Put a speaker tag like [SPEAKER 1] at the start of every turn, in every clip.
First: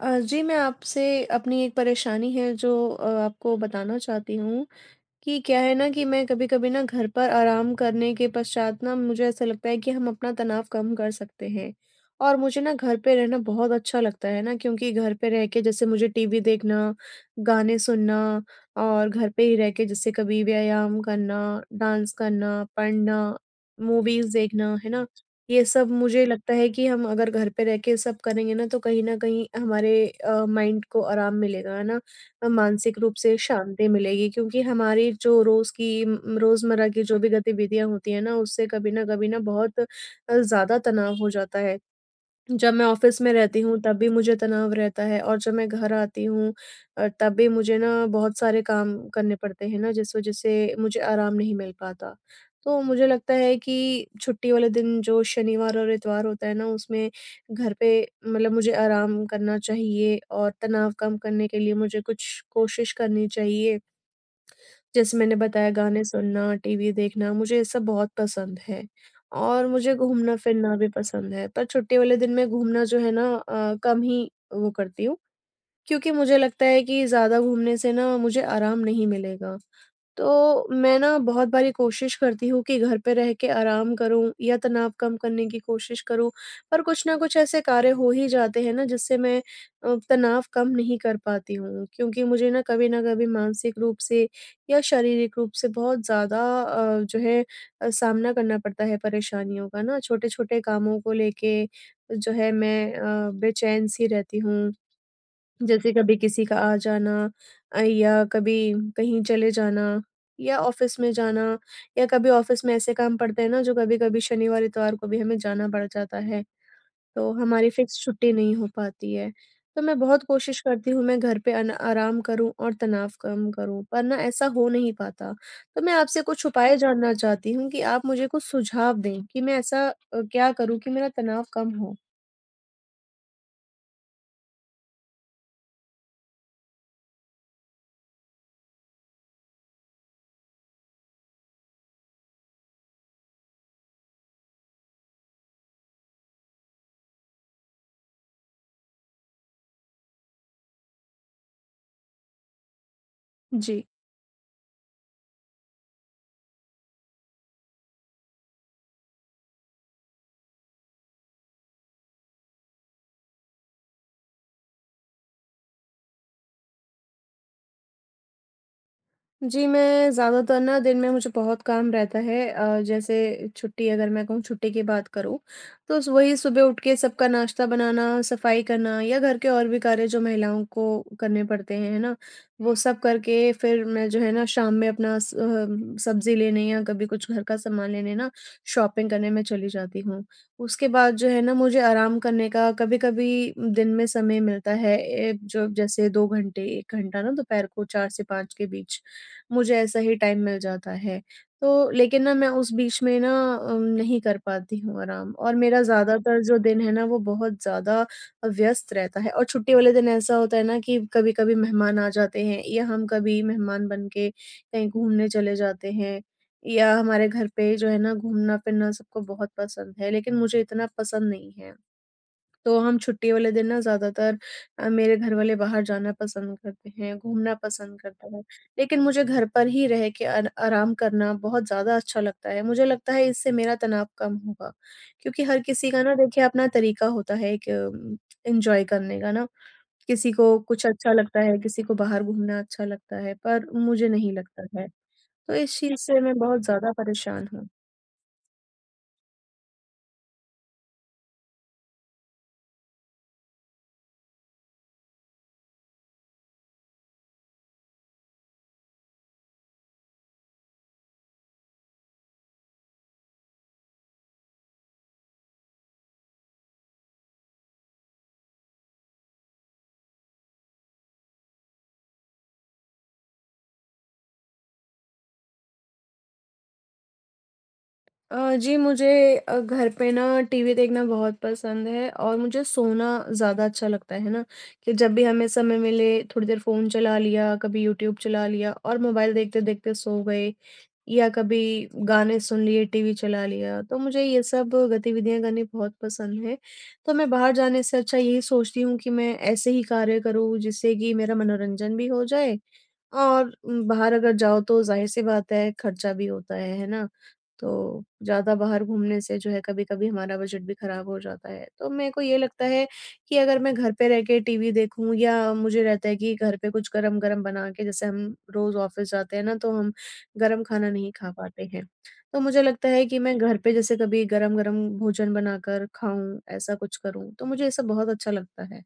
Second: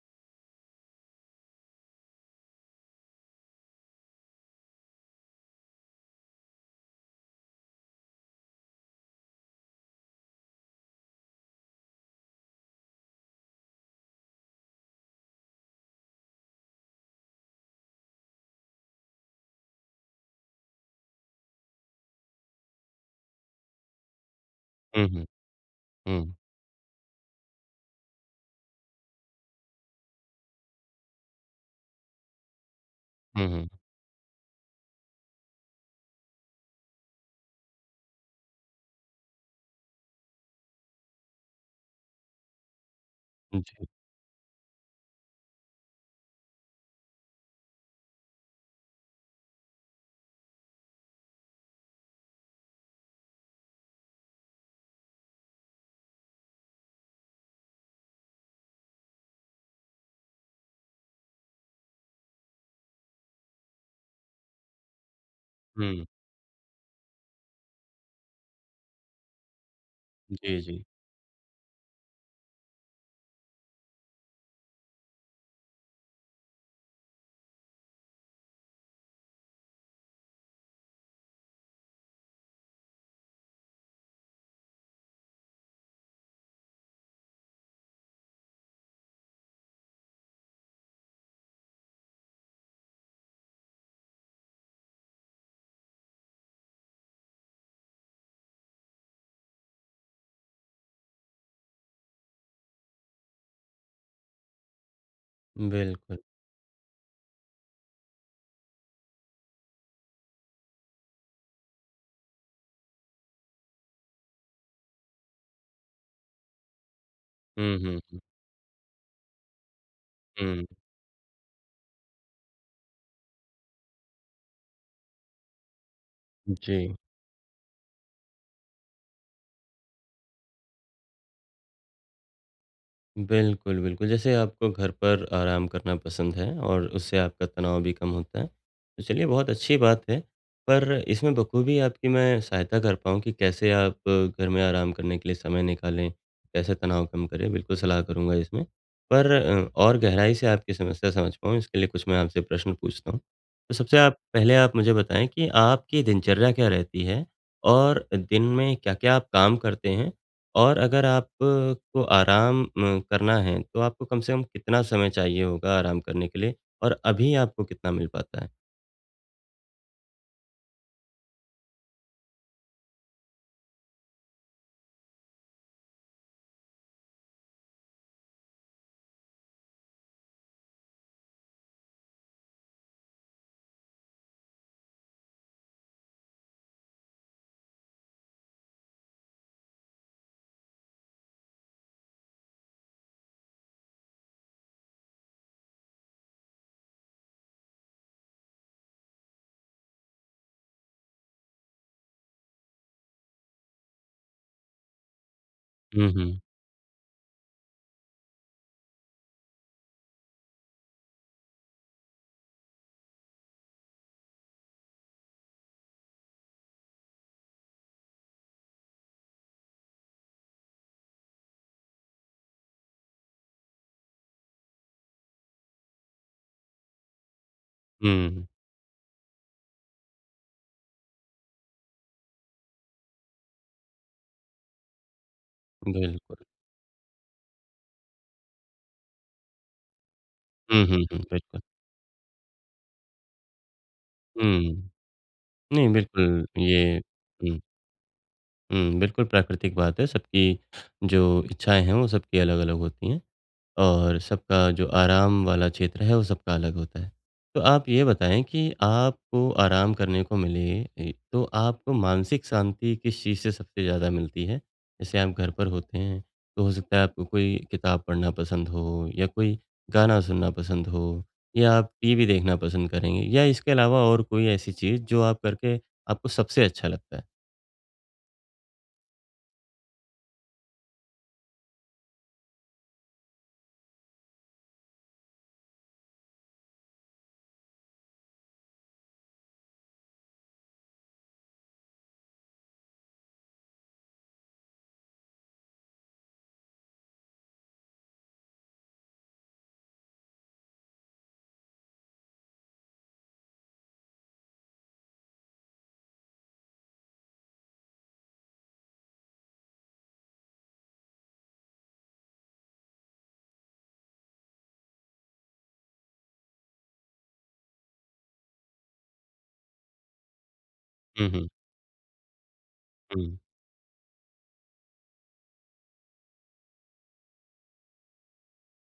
[SPEAKER 1] जी, मैं आपसे अपनी एक परेशानी है जो आपको बताना चाहती हूँ। कि क्या है ना, कि मैं कभी-कभी ना घर पर आराम करने के पश्चात ना मुझे ऐसा लगता है कि हम अपना तनाव कम कर सकते हैं। और मुझे ना घर पे रहना बहुत अच्छा लगता है ना, क्योंकि घर पे रह के जैसे मुझे टीवी देखना, गाने सुनना और घर पे ही रह के जैसे कभी व्यायाम करना, डांस करना, पढ़ना, मूवीज़ देखना, है ना?
[SPEAKER 2] हुँ, हुँ।
[SPEAKER 1] ये सब मुझे
[SPEAKER 2] हुँ,
[SPEAKER 1] लगता है कि हम अगर घर पे रह के सब करेंगे ना, तो कहीं न कहीं हमारे माइंड को आराम मिलेगा, है ना? मानसिक रूप से
[SPEAKER 2] हुँ, हुँ।
[SPEAKER 1] शांति मिलेगी, क्योंकि हमारी जो रोज़ की रोज़मर्रा की जो भी गतिविधियाँ होती हैं ना, उससे कभी न कभी ना बहुत ज़्यादा तनाव हो जाता है। जब मैं ऑफ़िस में रहती हूँ
[SPEAKER 2] जी।
[SPEAKER 1] तब भी मुझे तनाव रहता है, और जब मैं घर आती हूँ तब भी मुझे ना बहुत सारे काम करने पड़ते हैं ना, जिस वज़ह से मुझे आराम नहीं मिल पाता। तो मुझे लगता है कि छुट्टी वाले दिन जो शनिवार और इतवार होता है ना, उसमें घर पे मतलब मुझे आराम करना चाहिए और तनाव कम करने के लिए मुझे कुछ कोशिश करनी चाहिए। जैसे मैंने बताया, गाने
[SPEAKER 2] हुँ।
[SPEAKER 1] सुनना, टीवी देखना, मुझे ये सब बहुत पसंद है और मुझे
[SPEAKER 2] जी,
[SPEAKER 1] घूमना-फिरना
[SPEAKER 2] जी।
[SPEAKER 1] भी पसंद है। पर छुट्टी वाले दिन में घूमना जो है ना, कम ही वो करती हूँ, क्योंकि मुझे लगता है कि ज़्यादा घूमने से ना मुझे आराम नहीं मिलेगा। तो मैं ना बहुत बारी कोशिश करती हूँ कि घर पे रह के आराम करूँ या तनाव कम करने की कोशिश करूँ, पर कुछ ना कुछ ऐसे कार्य हो ही जाते हैं ना, जिससे मैं तनाव कम नहीं कर पाती हूँ। क्योंकि मुझे ना कभी मानसिक रूप से या शारीरिक रूप से बहुत ज़्यादा जो है सामना करना पड़ता है परेशानियों का ना, छोटे-छोटे कामों को लेके जो है, मैं बेचैन सी रहती हूँ। जैसे कभी
[SPEAKER 2] बिल्कुल।
[SPEAKER 1] किसी का आ जाना, या कभी कहीं चले जाना, या ऑफिस में जाना, या कभी ऑफिस में ऐसे काम पड़ते हैं ना, जो कभी-कभी शनिवार, इतवार को भी हमें जाना पड़ जाता है, तो हमारी
[SPEAKER 2] हुँ,
[SPEAKER 1] फिक्स
[SPEAKER 2] हुँ,
[SPEAKER 1] छुट्टी नहीं हो पाती है। तो मैं बहुत कोशिश
[SPEAKER 2] हुँ।
[SPEAKER 1] करती हूँ मैं घर पे अन आराम करूँ और तनाव कम करूँ, पर ना ऐसा हो नहीं पाता। तो मैं आपसे कुछ उपाय
[SPEAKER 2] जी।
[SPEAKER 1] जानना चाहती हूँ कि आप मुझे कुछ सुझाव दें कि मैं ऐसा क्या करूँ कि मेरा तनाव कम हो?
[SPEAKER 2] बिल्कुल, बिल्कुल। जैसे आपको घर पर आराम करना पसंद है और उससे आपका तनाव भी कम होता है। तो चलिए बहुत अच्छी बात है, पर इसमें बखूबी आपकी मैं सहायता कर पाऊँ कि कैसे आप घर में आराम करने के लिए समय निकालें, कैसे तनाव कम करें, बिल्कुल सलाह करूँगा इसमें। पर और गहराई से आपकी समस्या समझ पाऊँ इसके लिए कुछ मैं आपसे प्रश्न पूछता हूँ। तो
[SPEAKER 1] जी।
[SPEAKER 2] सबसे आप पहले आप मुझे बताएँ कि आपकी दिनचर्या क्या रहती है और दिन में क्या-क्या आप काम करते हैं? और अगर आप को आराम करना है, तो आपको कम से कम कितना समय चाहिए होगा आराम करने के लिए? और अभी आपको कितना मिल पाता है?
[SPEAKER 1] जी, मैं ज़्यादातर ना दिन में मुझे बहुत काम रहता है, जैसे छुट्टी अगर मैं कहूँ, छुट्टी की बात करूँ, तो स वही सुबह उठ के सबका नाश्ता बनाना, सफाई करना या घर के और भी कार्य जो महिलाओं को करने पड़ते हैं, है ना? वो सब करके फिर मैं जो है ना, शाम में अपना सब्ज़ी लेने या कभी कुछ घर का सामान लेने ना, शॉपिंग करने में चली जाती हूँ। उसके बाद जो है ना, मुझे आराम करने का कभी-कभी दिन में समय मिलता है, जो जैसे 2 घंटे, 1 घंटा ना, दोपहर को 4 से 5 के बीच। मुझे ऐसा ही टाइम मिल जाता है। तो लेकिन ना मैं उस बीच में ना नहीं कर पाती हूँ आराम, और मेरा
[SPEAKER 2] हुँ, हुँ।
[SPEAKER 1] ज़्यादातर जो दिन है ना, वो बहुत ज़्यादा व्यस्त रहता है। और छुट्टी वाले दिन ऐसा होता है ना, कि कभी-कभी मेहमान आ जाते हैं या हम कभी मेहमान बन के कहीं घूमने चले जाते हैं, या हमारे घर पे जो है ना, घूमना-फिरना सबको बहुत पसंद है, लेकिन मुझे इतना पसंद नहीं है। तो हम छुट्टी वाले दिन ना ज़्यादातर, मेरे घर वाले बाहर जाना पसंद करते हैं, घूमना पसंद करते हैं।
[SPEAKER 2] हुँ,
[SPEAKER 1] लेकिन मुझे घर पर ही रह के अर आराम करना बहुत ज़्यादा अच्छा लगता है। मुझे लगता है इससे मेरा तनाव कम होगा। क्योंकि हर किसी का ना,
[SPEAKER 2] बिल्कुल।
[SPEAKER 1] देखिए, अपना तरीका होता है एक, उम, एन्जॉय करने का ना। किसी को
[SPEAKER 2] हुँ,
[SPEAKER 1] कुछ
[SPEAKER 2] हुँ,
[SPEAKER 1] अच्छा
[SPEAKER 2] हुँ,
[SPEAKER 1] लगता है,
[SPEAKER 2] बिल्कुल।
[SPEAKER 1] किसी को बाहर घूमना अच्छा लगता है, पर मुझे नहीं लगता है।
[SPEAKER 2] हुँ।
[SPEAKER 1] तो इस
[SPEAKER 2] नहीं,
[SPEAKER 1] चीज़ से मैं
[SPEAKER 2] बिल्कुल
[SPEAKER 1] बहुत
[SPEAKER 2] ये
[SPEAKER 1] ज़्यादा परेशान
[SPEAKER 2] हुँ,
[SPEAKER 1] हूँ।
[SPEAKER 2] हुँ, बिल्कुल प्राकृतिक बात है। सबकी जो इच्छाएँ हैं, वो सबकी अलग-अलग होती हैं। और सबका जो आराम वाला क्षेत्र है, वो सबका अलग होता है। तो आप ये बताएँ कि आपको आराम करने को मिले तो आपको मानसिक शांति किस चीज़ से सबसे ज़्यादा मिलती है? जैसे आप घर पर होते हैं, तो हो सकता है आपको कोई किताब पढ़ना पसंद हो या कोई गाना सुनना पसंद हो या आप टीवी देखना पसंद करेंगे या इसके अलावा और कोई ऐसी चीज़ जो आप करके आपको सबसे अच्छा लगता है?
[SPEAKER 1] जी, मुझे घर पे ना टीवी देखना बहुत पसंद है, और मुझे सोना ज़्यादा अच्छा लगता है ना, कि जब भी हमें समय मिले, थोड़ी देर फ़ोन चला लिया, कभी यूट्यूब चला लिया और मोबाइल देखते देखते सो गए, या कभी गाने सुन लिए, टीवी चला लिया। तो मुझे ये सब गतिविधियां करनी बहुत पसंद है। तो मैं बाहर जाने से अच्छा यही सोचती हूँ कि मैं ऐसे ही कार्य करूँ जिससे कि मेरा मनोरंजन भी हो जाए। और बाहर अगर जाओ तो ज़ाहिर-सी बात है, खर्चा भी होता है ना? तो ज़्यादा बाहर घूमने से जो है, कभी-कभी हमारा बजट भी खराब हो जाता है। तो मेरे को ये लगता है कि अगर मैं घर पे रह के टीवी देखूँ, या मुझे रहता है कि घर पे कुछ गरम-गरम बना के, जैसे हम रोज़ ऑफ़िस जाते हैं ना, तो हम गरम खाना नहीं
[SPEAKER 2] हुँ,
[SPEAKER 1] खा
[SPEAKER 2] हुँ।
[SPEAKER 1] पाते हैं। तो मुझे लगता है कि मैं
[SPEAKER 2] हुँ।
[SPEAKER 1] घर पे जैसे कभी गरम-गरम भोजन बनाकर खाऊँ, ऐसा कुछ करूँ, तो मुझे ये सब बहुत अच्छा लगता है।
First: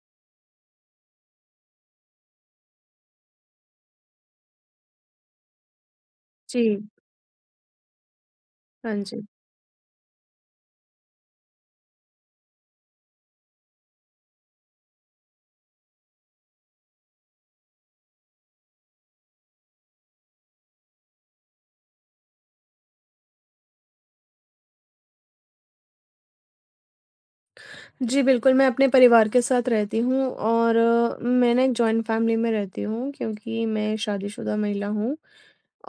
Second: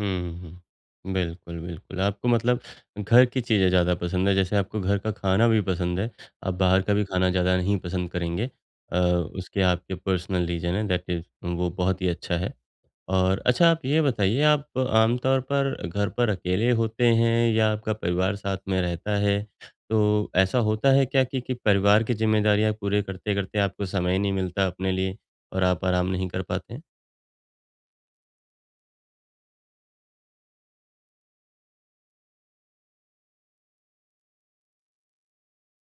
[SPEAKER 2] हुँ, हुँ। बिल्कुल, बिल्कुल। आपको मतलब घर की चीज़ें ज़्यादा पसंद है, जैसे आपको घर का खाना भी पसंद है, आप
[SPEAKER 1] जी।
[SPEAKER 2] बाहर का भी खाना ज़्यादा नहीं पसंद करेंगे।
[SPEAKER 1] हाँ
[SPEAKER 2] अ,
[SPEAKER 1] जी।
[SPEAKER 2] उसके आपके पर्सनल रीज़न है दैट इज़ वो बहुत ही अच्छा है। और अच्छा आप ये बताइए आप आमतौर पर घर पर अकेले होते हैं या आपका परिवार साथ में रहता है? तो ऐसा होता है क्या कि परिवार की ज़िम्मेदारियाँ पूरे करते-करते आपको समय नहीं मिलता अपने लिए और आप आराम नहीं कर पाते?
[SPEAKER 1] जी, बिल्कुल, मैं अपने परिवार के साथ रहती हूँ, और मैं ना एक जॉइंट फैमिली में रहती हूँ, क्योंकि मैं शादीशुदा महिला हूँ।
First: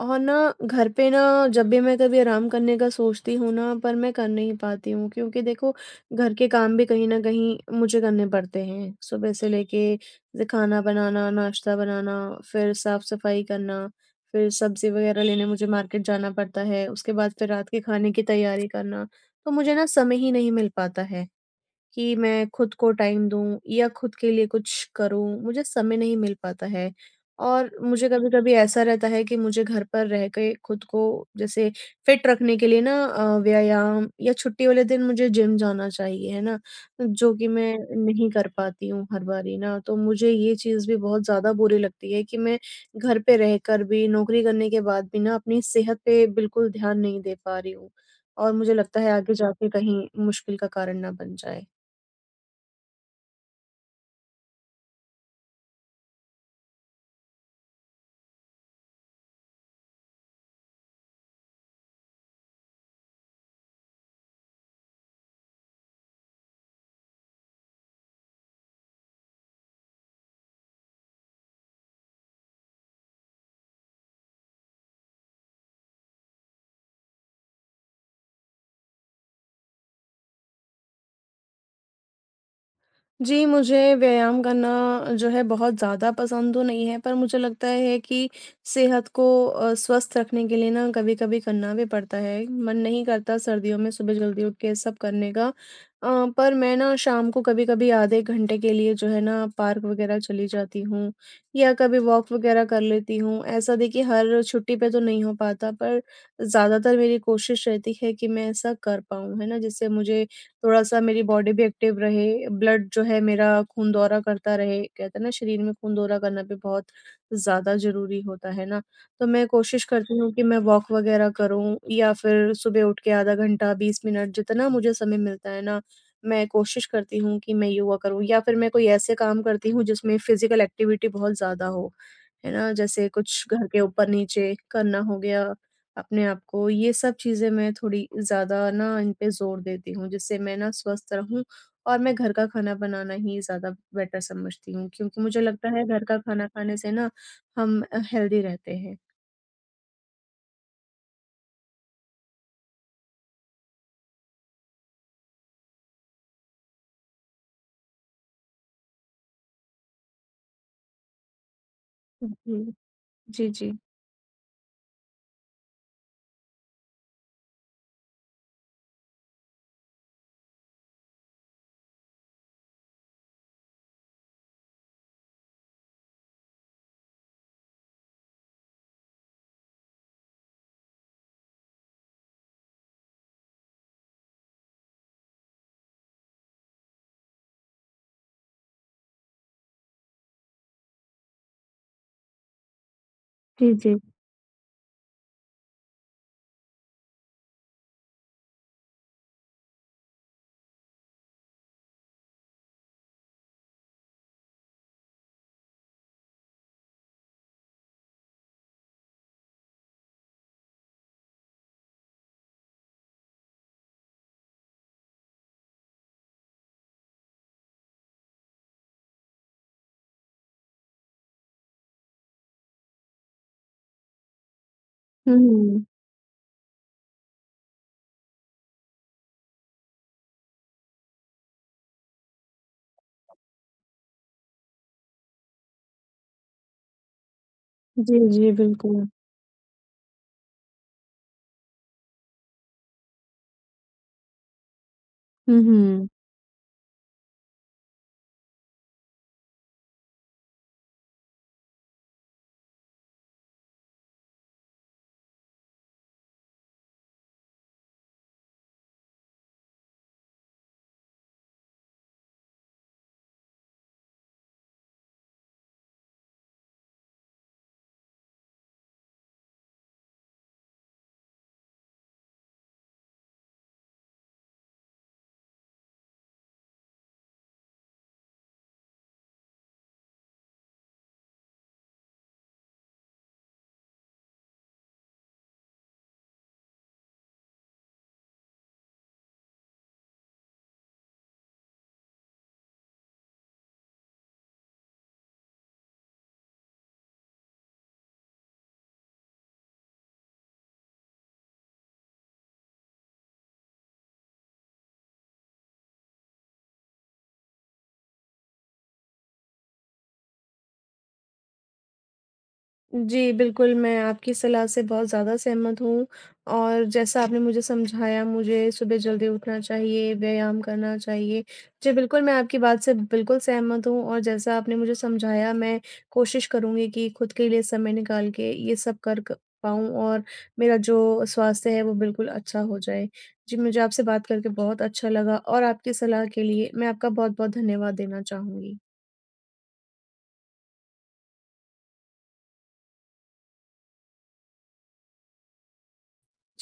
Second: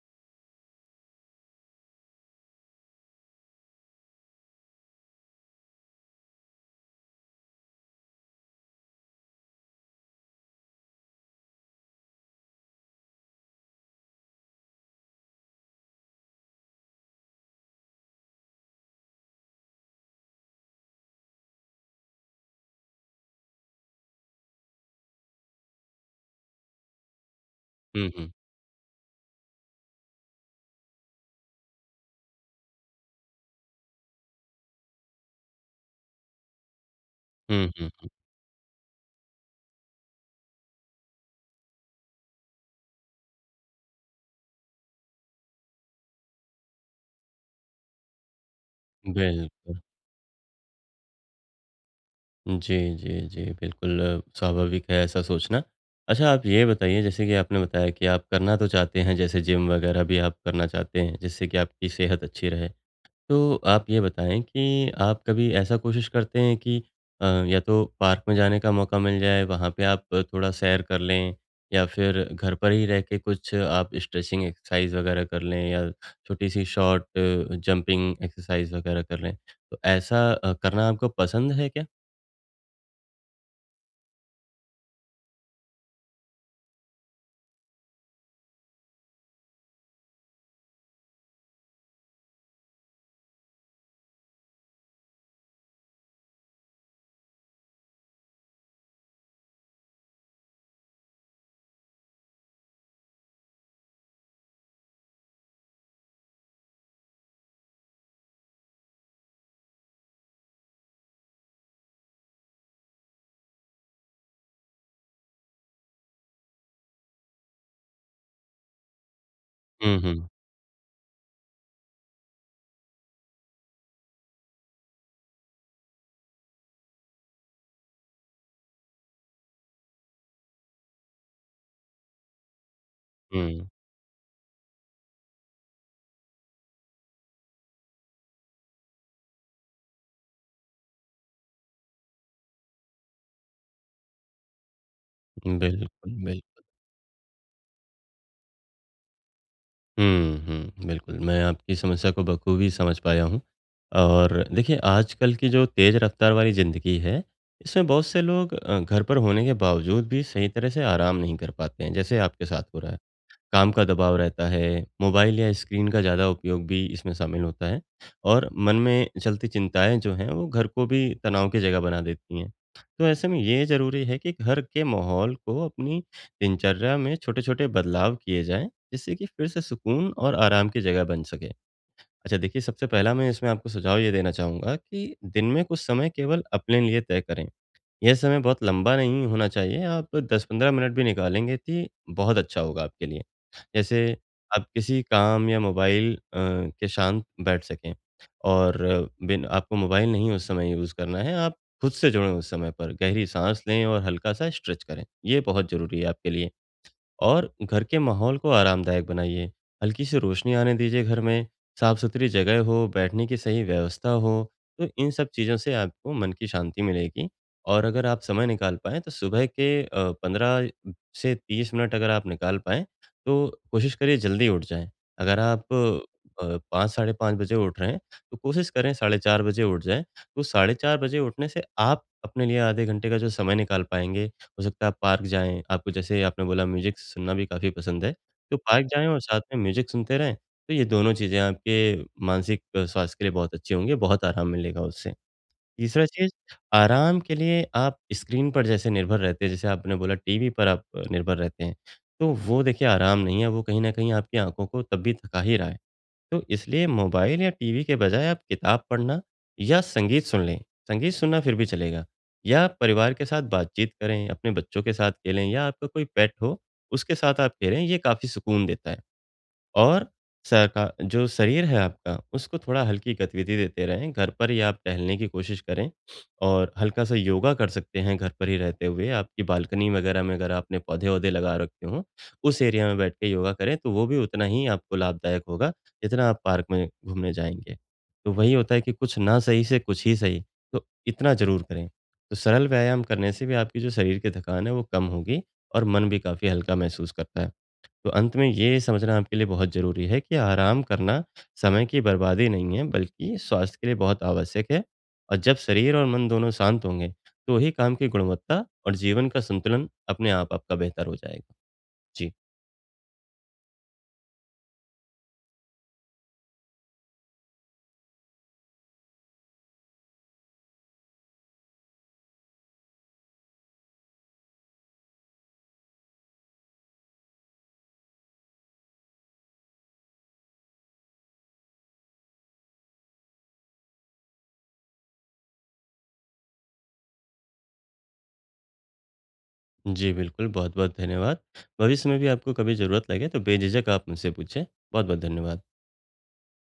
[SPEAKER 1] और ना घर पे ना जब भी मैं कभी आराम करने का सोचती हूँ ना, पर मैं कर नहीं पाती हूँ, क्योंकि देखो, घर के काम भी कहीं न कहीं मुझे करने पड़ते हैं। सुबह से लेके, जैसे खाना बनाना, नाश्ता बनाना, फिर साफ-सफाई करना, फिर सब्ज़ी वग़ैरह लेने मुझे मार्केट जाना पड़ता है, उसके बाद फिर रात के खाने की तैयारी करना, तो मुझे ना समय ही नहीं मिल पाता है। कि मैं खुद को टाइम दूँ या खुद के लिए कुछ करूँ, मुझे समय नहीं मिल पाता है। और मुझे
[SPEAKER 2] हुँ, हुँ।
[SPEAKER 1] कभी-कभी ऐसा रहता है कि मुझे घर पर रह के खुद को जैसे फिट रखने के लिए ना व्यायाम, या छुट्टी वाले दिन मुझे जिम जाना चाहिए, है ना? जो कि
[SPEAKER 2] हुँ,
[SPEAKER 1] मैं
[SPEAKER 2] हुँ।
[SPEAKER 1] नहीं कर पाती हूँ हर बारी ना, तो मुझे ये चीज़ भी बहुत ज़्यादा बुरी लगती है कि मैं घर पे रहकर भी, नौकरी करने के बाद भी ना, अपनी सेहत पे बिल्कुल ध्यान नहीं दे पा रही हूँ। और मुझे लगता है आगे जाके
[SPEAKER 2] बिल्कुल।
[SPEAKER 1] कहीं मुश्किल का कारण ना बन जाए।
[SPEAKER 2] जी, जी, जी। बिल्कुल, स्वाभाविक है ऐसा सोचना। अच्छा आप ये बताइए जैसे कि आपने बताया कि आप करना तो चाहते हैं जैसे जिम वगैरह भी आप करना चाहते हैं जिससे कि आपकी सेहत अच्छी रहे। तो आप ये बताएँ कि आप कभी ऐसा कोशिश करते हैं कि या तो पार्क में जाने का मौका मिल जाए वहाँ पे आप थोड़ा सैर कर लें या फिर घर पर ही रह के कुछ आप स्ट्रेचिंग एक्सरसाइज़ वगैरह कर लें या छोटी-सी शॉर्ट जंपिंग एक्सरसाइज़ वगैरह कर लें। तो ऐसा करना आपको पसंद है क्या?
[SPEAKER 1] जी, मुझे व्यायाम करना जो है, बहुत ज़्यादा पसंद तो नहीं है, पर मुझे लगता है कि सेहत को स्वस्थ रखने के लिए ना कभी-कभी करना भी पड़ता है। मन नहीं करता सर्दियों में सुबह जल्दी उठ के सब करने का। पर मैं ना शाम को कभी-कभी आधे घंटे के लिए जो है ना, पार्क वगैरह चली जाती हूँ, या कभी वॉक वगैरह कर लेती हूँ। ऐसा देखिए, हर छुट्टी पे तो नहीं हो पाता, पर ज़्यादातर मेरी कोशिश रहती है कि मैं ऐसा कर पाऊँ, है ना? जिससे मुझे थोड़ा-सा, मेरी बॉडी भी एक्टिव रहे, ब्लड जो है, मेरा खून दौरा करता रहे। कहते हैं ना, शरीर में खून दौरा करना भी बहुत ज़्यादा ज़रूरी होता है ना, तो मैं कोशिश
[SPEAKER 2] हुँ,
[SPEAKER 1] करती
[SPEAKER 2] हुँ।
[SPEAKER 1] हूँ कि मैं वॉक वगैरह करूँ, या फिर सुबह उठ के आधा घंटा, 20 मिनट जितना मुझे समय मिलता है ना, मैं कोशिश करती हूँ कि मैं योगा करूँ, या फिर मैं कोई ऐसे काम करती हूँ जिसमें फिज़िकल एक्टिविटी बहुत ज़्यादा हो, है ना? जैसे कुछ घर
[SPEAKER 2] हुँ,
[SPEAKER 1] के ऊपर-नीचे करना हो गया। अपने आप को, ये सब चीज़ें मैं थोड़ी ज़्यादा ना इन पे ज़ोर देती हूँ, जिससे मैं ना स्वस्थ रहूँ, और मैं घर का खाना बनाना ही ज़्यादा बेटर समझती हूँ, क्योंकि मुझे लगता है घर
[SPEAKER 2] बिल्कुल,
[SPEAKER 1] का खाना
[SPEAKER 2] बिल्कुल।
[SPEAKER 1] खाने से ना हम हेल्दी रहते हैं।
[SPEAKER 2] हुँ, हुँ, बिल्कुल, मैं आपकी समस्या को बखूबी समझ पाया हूँ। और देखिए आजकल की जो तेज़ रफ़्तार वाली ज़िंदगी है, इसमें बहुत से लोग घर पर होने के बावजूद भी सही तरह से आराम नहीं कर पाते हैं, जैसे आपके साथ
[SPEAKER 1] जी।
[SPEAKER 2] हो रहा है।
[SPEAKER 1] जी, जी।
[SPEAKER 2] काम का दबाव रहता है, मोबाइल या स्क्रीन का ज़्यादा उपयोग भी इसमें शामिल होता है और मन में चलती चिंताएँ जो हैं, वो घर को भी तनाव की जगह बना देती हैं। तो ऐसे में ये ज़रूरी है कि घर के माहौल को अपनी दिनचर्या में छोटे-छोटे बदलाव किए जाएँ, जिससे कि फिर से सुकून और आराम की जगह बन सके। अच्छा देखिए, सबसे पहला मैं इसमें आपको सुझाव ये देना चाहूँगा कि दिन में कुछ समय केवल अपने लिए तय करें। यह समय बहुत लंबा नहीं होना चाहिए, आप 10-15 मिनट भी निकालेंगे तो बहुत अच्छा होगा आपके लिए।
[SPEAKER 1] जी, जी।
[SPEAKER 2] जैसे आप किसी काम या मोबाइल के शांत बैठ सकें और बिन आपको मोबाइल नहीं उस समय यूज़ करना है, आप खुद से जुड़ें उस समय पर। गहरी साँस लें और हल्का-सा स्ट्रेच करें, ये बहुत ज़रूरी है आपके लिए। और घर के माहौल को आरामदायक बनाइए। हल्की सी रोशनी आने दीजिए घर में, साफ-सुथरी जगह हो, बैठने की सही व्यवस्था हो, तो इन सब चीज़ों से आपको मन की शांति मिलेगी। और अगर आप समय निकाल पाएँ तो सुबह के 15 से 30 मिनट अगर आप निकाल पाएँ, तो कोशिश करिए जल्दी उठ जाएँ।
[SPEAKER 1] हुँ,
[SPEAKER 2] अगर आप
[SPEAKER 1] हुँ।
[SPEAKER 2] 5 साढ़े 5 बजे उठ रहे हैं, तो कोशिश करें साढ़े 4 बजे उठ जाएँ। तो साढ़े 4 बजे उठने से आप अपने लिए आधे घंटे का जो समय निकाल पाएँगे हो सकता है आप पार्क जाएँ, आपको जैसे आपने बोला म्यूज़िक सुनना भी काफ़ी पसंद है,
[SPEAKER 1] जी, जी,
[SPEAKER 2] तो पार्क
[SPEAKER 1] बिल्कुल।
[SPEAKER 2] जाएँ और साथ में म्यूज़िक सुनते रहें, तो ये दोनों चीज़ें आपके मानसिक स्वास्थ्य के लिए बहुत अच्छी होंगी, बहुत आराम मिलेगा उससे।
[SPEAKER 1] हुँ,
[SPEAKER 2] तीसरा
[SPEAKER 1] हुँ।
[SPEAKER 2] चीज़, आराम के लिए आप स्क्रीन पर जैसे निर्भर रहते हैं, जैसे आपने बोला टीवी पर आप निर्भर रहते हैं, तो वो देखिए आराम नहीं है, वो कहीं न कहीं आपकी आँखों को तब भी थका ही रहा है। तो इसलिए मोबाइल या टीवी के बजाय आप किताब पढ़ना या संगीत सुन लें। संगीत सुनना फिर भी चलेगा या परिवार के साथ बातचीत करें, अपने बच्चों के साथ खेलें या आपका कोई पेट हो, उसके साथ आप खेलें, ये काफ़ी सुकून देता है। और सका जो शरीर है आपका, उसको थोड़ा हल्की गतिविधि देते रहें। घर पर ही आप टहलने की कोशिश करें और हल्का-सा योगा कर सकते हैं घर पर ही रहते हुए। आपकी बालकनी वगैरह में अगर आपने पौधे-वौधे लगा रखे हों, उस एरिया में बैठ के योगा करें, तो वो भी उतना ही आपको लाभदायक होगा, जितना आप पार्क में घूमने जाएँगे। तो वही होता है कि कुछ ना सही से कुछ ही सही, तो इतना ज़रूर करें। तो सरल व्यायाम करने से भी आपकी जो शरीर की थकान है, वो कम होगी और मन भी काफ़ी हल्का महसूस करता है। तो अंत में ये समझना आपके लिए बहुत ज़रूरी है कि आराम करना समय की बर्बादी नहीं है, बल्कि स्वास्थ्य के लिए बहुत आवश्यक है और जब शरीर और मन दोनों शांत होंगे, तो ही काम की गुणवत्ता और जीवन का संतुलन अपने आप आपका बेहतर हो जाएगा। जी।
[SPEAKER 1] जी, बिल्कुल, मैं आपकी सलाह से बहुत ज़्यादा सहमत हूँ, और जैसा आपने मुझे समझाया, मुझे सुबह जल्दी उठना चाहिए, व्यायाम करना चाहिए। जी, बिल्कुल, मैं आपकी बात से बिल्कुल सहमत हूँ, और जैसा आपने मुझे समझाया, मैं कोशिश करूँगी कि खुद के लिए समय निकाल के ये सब कर क पाऊँ, और मेरा जो स्वास्थ्य है, वो बिल्कुल अच्छा हो जाए। जी, मुझे आपसे बात करके बहुत अच्छा लगा, और आपकी सलाह के लिए मैं आपका बहुत-बहुत धन्यवाद देना चाहूँगी।
[SPEAKER 2] जी, बिल्कुल बहुत-बहुत धन्यवाद। भविष्य में भी आपको कभी ज़रूरत लगे तो बेझिझक आप मुझसे पूछें। बहुत-बहुत धन्यवाद।